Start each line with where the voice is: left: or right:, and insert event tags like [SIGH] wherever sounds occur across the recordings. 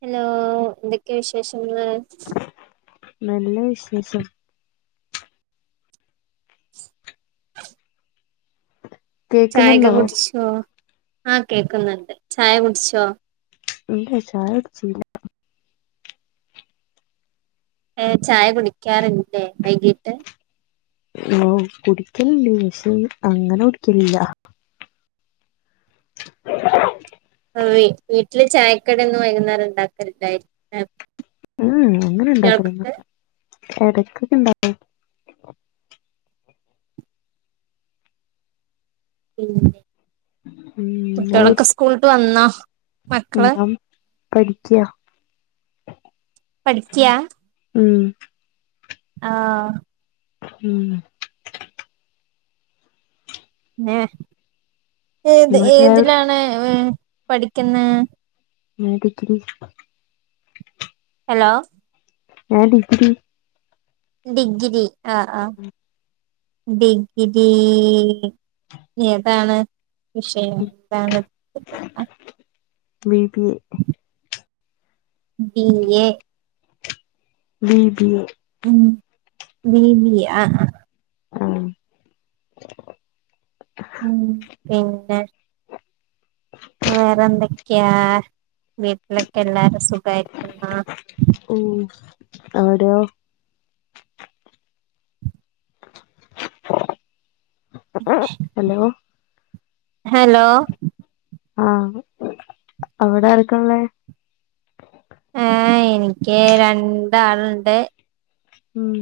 right: Hello എന്തൊക്കെയ വിശേഷങ്ങള്?
left: നല്ല വിശേഷം.
right: [INAUDIBLE] ചായൊക്കെ
left: കേക്കുന്നുണ്ടോ
right: കുടിച്ചോ ആ കേക്കുന്നുണ്ട് ചായ കുടിച്ചോ?
left: ഇല്ലെയ്‌ ചായ കുടിച്ചീല.
right: ഏ ചായ കുടിക്ക്യാറില്ലേ വൈകിട്ട്.
left: ഓ കുടിക്ക്യാല്ണ്ട് പക്ഷേ അങ്ങനെ കുടിക്കലില്ല. [INAUDIBLE]
right: മം വി വീട്ടില് ചായക്കടിയൊന്നും വൈകുന്നേരം ഇണ്ടാക്ക [UNINTELLIGIBLE]
left: മ്മ് അങ്ങനെ ഇണ്ടാക്കാലൊന്നുല്ലാ. എടക്കൊക്കെ ഇണ്ട ഉം അത്
right: കുട്ടികളൊക്കെ
left: കുടിച്ച്
right: സ്കൂളിട്ട് വന്നോ മക്കള്
left: പഠിക്ക്യാ.
right: പഠിക്ക്യാ.
left: മം
right: ആ
left: മം
right: ഏ ഏത്
left: ഇങ്ങള് ചായ കുടി
right: ഏതിലാണ് ഏ പഠിക്കുന്നേ?
left: [UNINTELLIGIBLE]
right: ഹലോ
left: ഞാൻ ഡിഗ്രി.
right: ഡിഗ്രി ആ ആ ഡിഗ്രി ഏതാണ് വിഷയം താണ്?
left: B B A
right: B A
left: B B A
right: B B A ആ ആ
left: ആ
right: മം പിന്നെ വേറെ എന്തൊക്കെയാ വീട്ടിലൊക്കെ എല്ലാരും സുഖായിരിക്കുന്നോ?
left: ഉം അവിടെയോ ഹലോ
right: ഹലോ
left: ആഹ് അവിടെ ആർക്കള്ളെ
right: ഏ എനിക്ക് രണ്ടാളുണ്ട്.
left: ഉം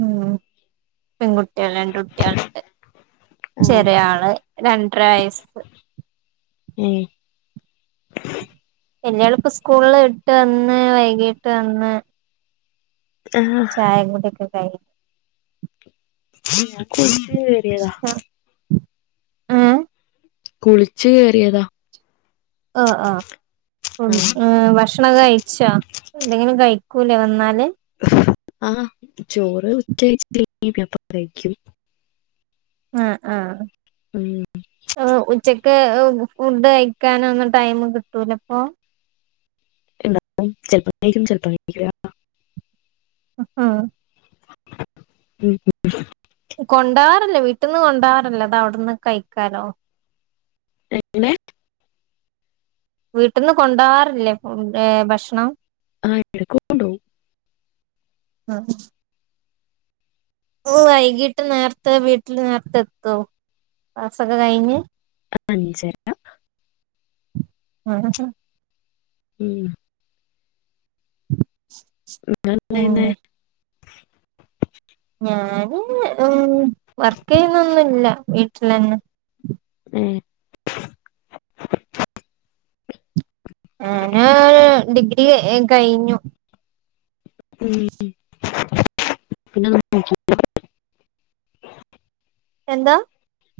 right: ഉം പെൺകുട്ടി ലാണ്ട്ട്ട്യോൾണ്ട്
left: ആഹ്
right: ചെറിയ ആള് രണ്ടര വയസ്.
left: ഉം
right: എളെയാളും ഇപ്പ സ്കൂൾട്ടന്ന് വൈകീട്ടന്ന്.
left: ആഹ്
right: ചായകുഡ്യോക്കെ കഴിഞ്ഞോ?
left: [UNINTELLIGIBLE]
right: ആഹഏ
left: കുളിച്ചു കേയറിയതാ.
right: ആഹ ആ ഉ ഏ വഷ ഭക്ഷണം കഴിച്ചോ? എന്തെങ്കിലും കഴിക്കൂലേ വന്നാല്
left: ആഹ ചോറ് ഉച്ചപ്പ [INAUDIBLE]
right: ആഹ ആഹ
left: ഉം
right: ആ ഉച്ച ഫുഡ് കഴിക്കാനൊന്നും ടൈം കിട്ടൂലപ്പൊ?
left: ണ്ടാവും ചെല്പം കഴിക്കും ചെല്പം കഴിക്കില്ല
right: ആഹ
left: ഉം ഉ
right: കൊണ്ടാറല്ലേ വീട്ടീന്ന് കൊണ്ടാറല്ലോ അത വിടുന്ന് കഴിക്കാലോ?
left: എങ്ങനെ.
right: വീട്ടന്ന് കൊണ്ടോവാറില്ലേ ഭക്ഷണം?
left: ആഹ ഇടക് കൊണ്ട് പോവും
right: ആഹ ഓ വൈകീട്ട് നേരത്തെ വീട്ടിൽ നേരത്തെ എത്തോ ക്ലാസൊക്കെ കഴിഞ്ഞ്?
left: അഞ്ചര
right: ആഹ
left: ഉം
right: [UNINTELLIGIBLE] പിന്നെ
left: [UNINTELLIGIBLE]
right: ഞാന് ഉ വർക്ക്യ്ന്നൊന്നുംല്ല വീട്ടിൽന്നെ.
left: ഉം
right: ആ ഞ ഓ ഡിഗ്രി കഴിഞ്ഞു.
left: ഉ പിന്നെ [INAUDIBLE]
right: എന്താ?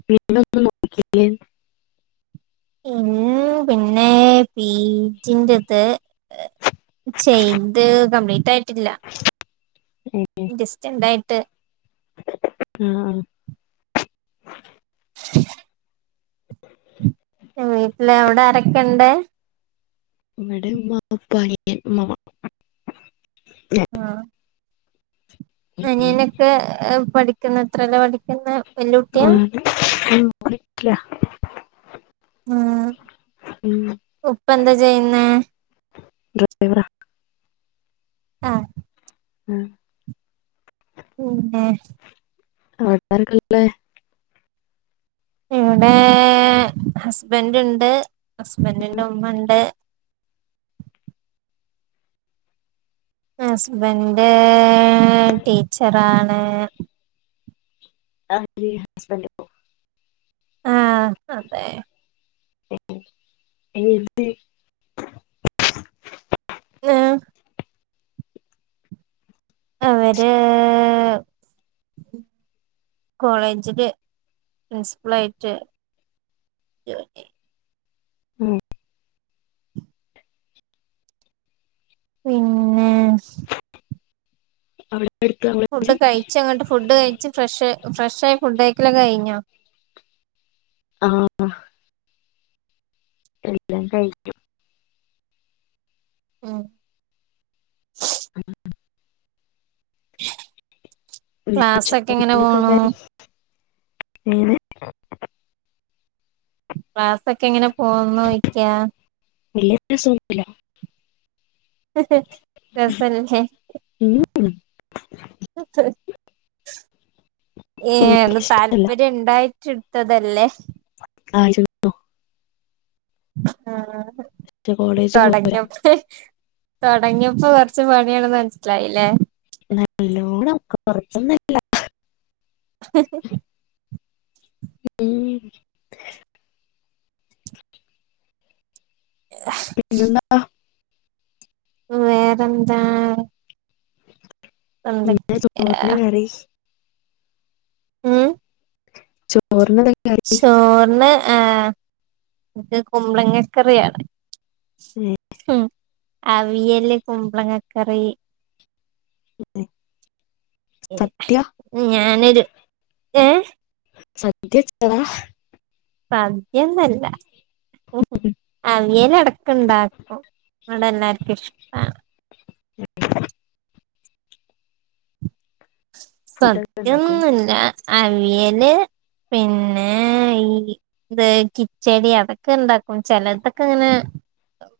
left: പിന്നോനും നോക്കിയില്ലെന്
right: ഉം പിന്നെ പീടിന്റെത് ചെയ്ത് കംപ്ലീറ്റയിട്ടില്ല ഡിസ്റ്റണ്ടായിട്ട്
left: ആഹ
right: ഉ വീട്ടില് അവിടെ ആരൊക്കെണ്ട്?
left: വ്ട ഇമ്മ ഇപ്പ അനിയൻ ഉമ്മുമ്മ ഞാൻ
right: ആഹ അനിയനൊക്കെ പഠിക്കുന്ന എത്രേല പഠിക്കുന്നേ?
left: ആ ഉം പഠിക്ക ഉം
right: ഉ ഉപ്പന്താ ചെയ്യുന്നേ?
left: ഡ്രൈവർ
right: ആഹ
left: ആ
right: ഉം
left: അവിട്ടർക്കല്ലേ
right: ഇവിടെ ഹസ്ബൻറ് ഉണ്ട് ഹസ്ബൻറിന്റെ ഉമ്മ ഉണ്ട് ഹസ്ബന്റ് ടീച്ചറാണ്
left: ആടീ ഹസ്ബൻഡിപ്പം
right: ആ അതെ
left: ഏ എന്ത്
right: ആം അവര് കോളേജില് പ്രിൻസിപ്പൽ ആയിട്ട് [UNINTELLIGIBLE]
left: ഉം
right: പിന്നെ
left: അവിടെ അടുത്ത് നമ്മള്
right: ഫുഡ് കഴിച്ചങ്ങോട്ട് ഫുഡ് കഴിച്ചു ഫ്രഷ് ഫ്രഷായി ഫുഡ് കഴിക്കലൊക്കെ കഴിഞ്ഞോ
left: ആ അ എല്ലാം കഴിക്കും
right: ഉം
left: [UNINTELLIGIBLE] ഉം
right: ക്ലാസെക്കെ എങ്ങനെ
left: ചോറിനൊക്കെ
right: പോണു
left: കറി [UNINTELLIGIBLE]
right: ക്ലാസെക്കെ എങ്ങനെ പോന്നുചോയ്ക്കാ
left: വല്ലൃ രസൊന്നില്ല
right: രസോല്ലെ
left: ഉം
right: ഏ എന്ന
left: എനിക്കിഷ്ടല്ല
right: താല്പര്യം ഉണ്ടായിട്ടുട് ടുത്തതല്ലേ
left: ആയിരുന്നു
right: ആ
left: കോളേജ് പോരാ
right: തുടങ്ങിയപ്പോ തുടങ്ങിയപ്പോ കൊറച്ചു പണിയൊണ്ടെന്ന് മനസ്സിലായില്ലേ
left: നല്ലോണം കുറച്ചൊന്നല്ല
right: [INAUDIBLE]
left: [INAUDIBLE] പിന്നെന്താ
right: വേറെന്താ
left: ഇന്നെന്താ
right: എന്തൊക്കെയാ
left: ചോറിന്റെ കറി
right: ഉം
left: ചോറിനതെ
right: ചോറിന് ആ ക്ക് കുമ്പളങ്ങക്കറിയാണ് ഉം അവിയല് കുമ്പളങ്ങാക്കറി
left: [UNINTELLIGIBLE] സദ്യ
right: ഞാനൊരു ഏ
left: സദ്യ വെച്ചതാ
right: സദ്യാന്നല്ല അവിയലടക്കം ഉണ്ടാക്കും ഇവടെ എല്ലാർക്കും ഇഷ്ടാണ്
left: [UNINTELLIGIBLE] ഫുഡൊക്കെ ഉണ്ടാക്കും
right: സത്യൊന്നൊല്ലൃ അവിയല് പിന്നെ ഈ ഇത് കിച്ചടി അതൊക്കെ ഇണ്ടാക്കും ചിലതൊക്കെ ഇങ്ങനെ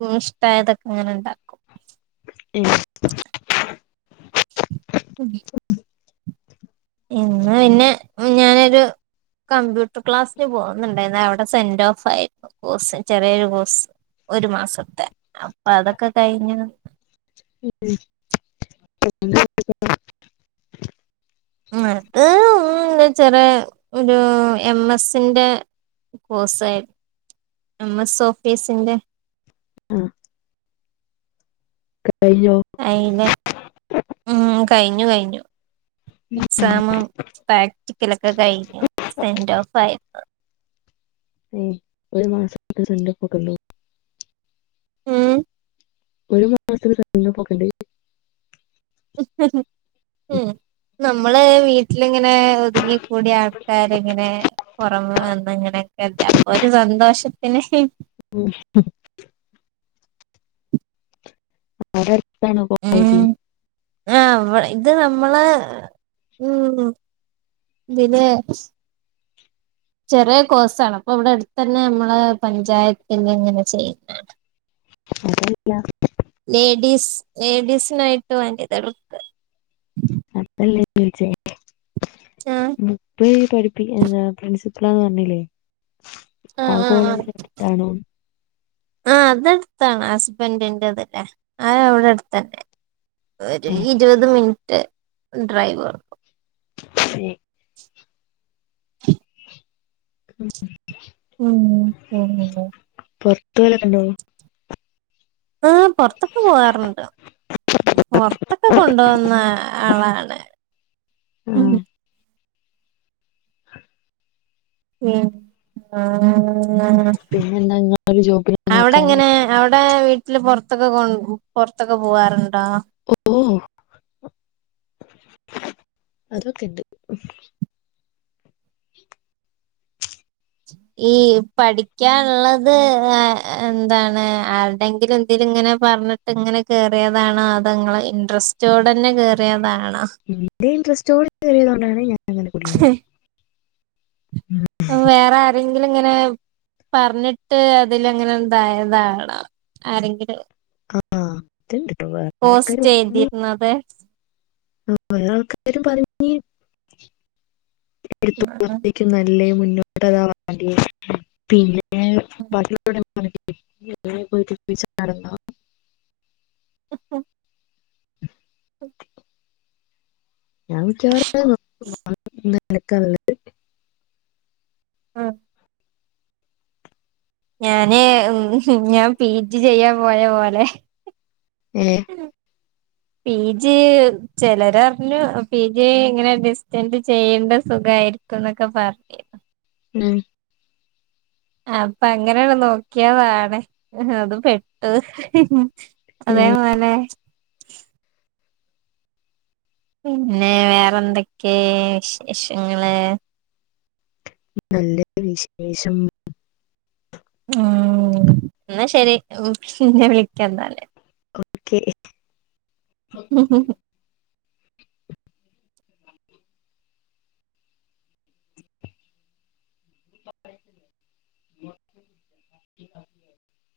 right: ഉ ഇഷ്ടായതൊക്കെ ഇങ്ങനെ ഒണ്ടാക്കും
left: ഉം.
right: ഉ. ഇന്ന് പിന്നെ ഞാനൊരു കമ്പ്യൂട്ടർ ക്ലാസ്സിന് പോന്നുണ്ടായിരുന്നു അവിടെ സെന്റ് ഓഫായിരുന്നു കോസ് ചെറിയൊരു കോസ് ഒരു മാസത്തെ അപ്പൊ അതൊക്കെ കഴിഞ്ഞ്.
left: ഉ [UNINTELLIGIBLE]
right: മത [UNINTELLIGIBLE] ചെറ ഒരു എം എസിന്റെ കോഴ്സ് ആയി നമ്മ സോഫേസിന്റെ.
left: ആഹ. അയ്യോ.
right: അയില് ഉം കഴിഞ്ഞു കഴിഞ്ഞു എക്സാമ പ്രാക്ടിക്കൽ. ക്ക കഴിഞ്ഞു സെന്റ് ഓഫ് ആയിരുന്നു.
left: ഏ ഒരു മാസംക്ക. സെന്റ് ഓഫ് ണ്ടോ. [UNINTELLIGIBLE]
right: ഉം.
left: ഒരു മാസത്തിൽ സെന്റ് ഓഫ് കണ്ട്.
right: ഉ നമ്മള് വീട്ടിലിങ്ങനെ ഒതുങ്ങി. കൂടി ആൾക്കാർ ഇങ്ങനെ പുറമ വന്ന ഇങ്ങനെയൊക്കെ അപ്പൊ ഒരു സന്തോഷത്തിന്.
left: ഓ. ആവിടെ ടത്തണോ
right: ഉം
left: കോളേജ്.
right: ആഹ് ഇത് നമ്മള് ഉ. പിന്നെ. ചെറിയ കോഴ്സ ആാണ് അപ്പൊ വിടെ അടുത്ത് ന്നെ നമ്മള് പഞ്ചായത്തിെ ങ്ങനെ ചെയ്ത്താണ്.
left: അതല്ല.
right: ലേഡീസിനായിട്ട് വനിതൾക്ക്.
left: ടീച്ചേ.
right: ആഹ്
left: ബുപ്പ് പഠിപ്പിക്ക പ്രിൻസിപ്പളാന്ന് പറഞ്ഞിലേ. ആ കോളേജ് എട്ത്താണ്.
right: ആ അതടുത്താണ് ഹസ്ബന്റി ന്റെ ആ വിടെ അടുത്തന്നെ. ഒരു
left: ഏഹ്
right: ഇരുപത് മിനിറ്റ് ഡ്രൈവ് കൊർക്കു.
left: ശേ. ഉം.
right: [UNINTELLIGIBLE] ഉം ഉ.
left: പൊറത്ത [UNINTELLIGIBLE]
right: ആ പുൊറത്തക്കെ പോവാറ്ണ്ട്. പുറത്തൊക്കെ കൊണ്ട പോന്ന ആളാണ്.
left: ആഹ.
right: ഉം ഉം ആ.
left: പിന്നെന്താ നിങ്ങളൊരു ജോബിനെ
right: ആ അവിടെ
left: നോക്കാന്
right: ങ്ങനെ അവിടെ വീട്ടില് പുറത്ത് പുറത്തൊക്കെ പോവാറുണ്ടേ?
left: ഓ. അതൊക്കെണ്ട്.
right: ഈ പഠിക്കാനുള്ളത് ന്താണ് ആരുടെങ്കിലും ന്ത ഇങ്ങനെ പറഞ്ഞിട്ട് ങ്ങനെ കയറിയതാണോ അതോങ്ങളെ ഇൻറ്രസ്റ്റോട് ന്നെ കയറിയതാണോ.
left: എന്റെ ഇൻ്രസ്റ്റോറിയത [UNINTELLIGIBLE] കൊണ്ടാണ് ഞാ
right: വേറെ ആരെി ഇങ്ങനെ പറഞ്ഞിട്ട് അതിൽ അങ്ങനെന്തായതാണോആരെങ്കിലും.
left: ആഹ അത്ണ്ട്ട്ടോ വേറെ ആർകാര് പറിഞ്.
right: ചെയ്തിരുന്നത്
left: ആ വേറെ ൾക്കാരും പറഞ്ഞ്. എത്തത്തേക്കും നല്ല മുന്നോട്ട് വണ്ട പിന്നെ [UNINTELLIGIBLE]
right: ങ ങ്
left: [UNINTELLIGIBLE] ഞാൻ വിളിക്കാറക്കുള്ള
right: ആ ഞാന് ഉം ഞാൻ പി ജി ചെയ്യാൻ പോയ പോലെ.
left: ഏഹ്
right: പി ജി ചിലരറിഞ്ഞു. പി ജി ഇങ്ങനെ ഡിസ്റ്റന്റ ചെയ്യേണ്ട സുഖയിരി [UNINTELLIGIBLE] പറഞ്ഞ്.
left: ഉം
right: അപ്പ അങ്ങനെ നോക്കിയ പാടെ അത് പെട്ടു. അതേ
left: ഉം,
right: പോലെ പിന്നെ വേറെന്തൊക്കെ വിശേഷങ്ങള്?
left: നല്ല വിശേഷം.
right: ഉം എന്നാ ശരി. പിന്നെ വിളിക്ക എന്നാൽ.
left: ഓക്കെ [UNINTELLIGIBLE]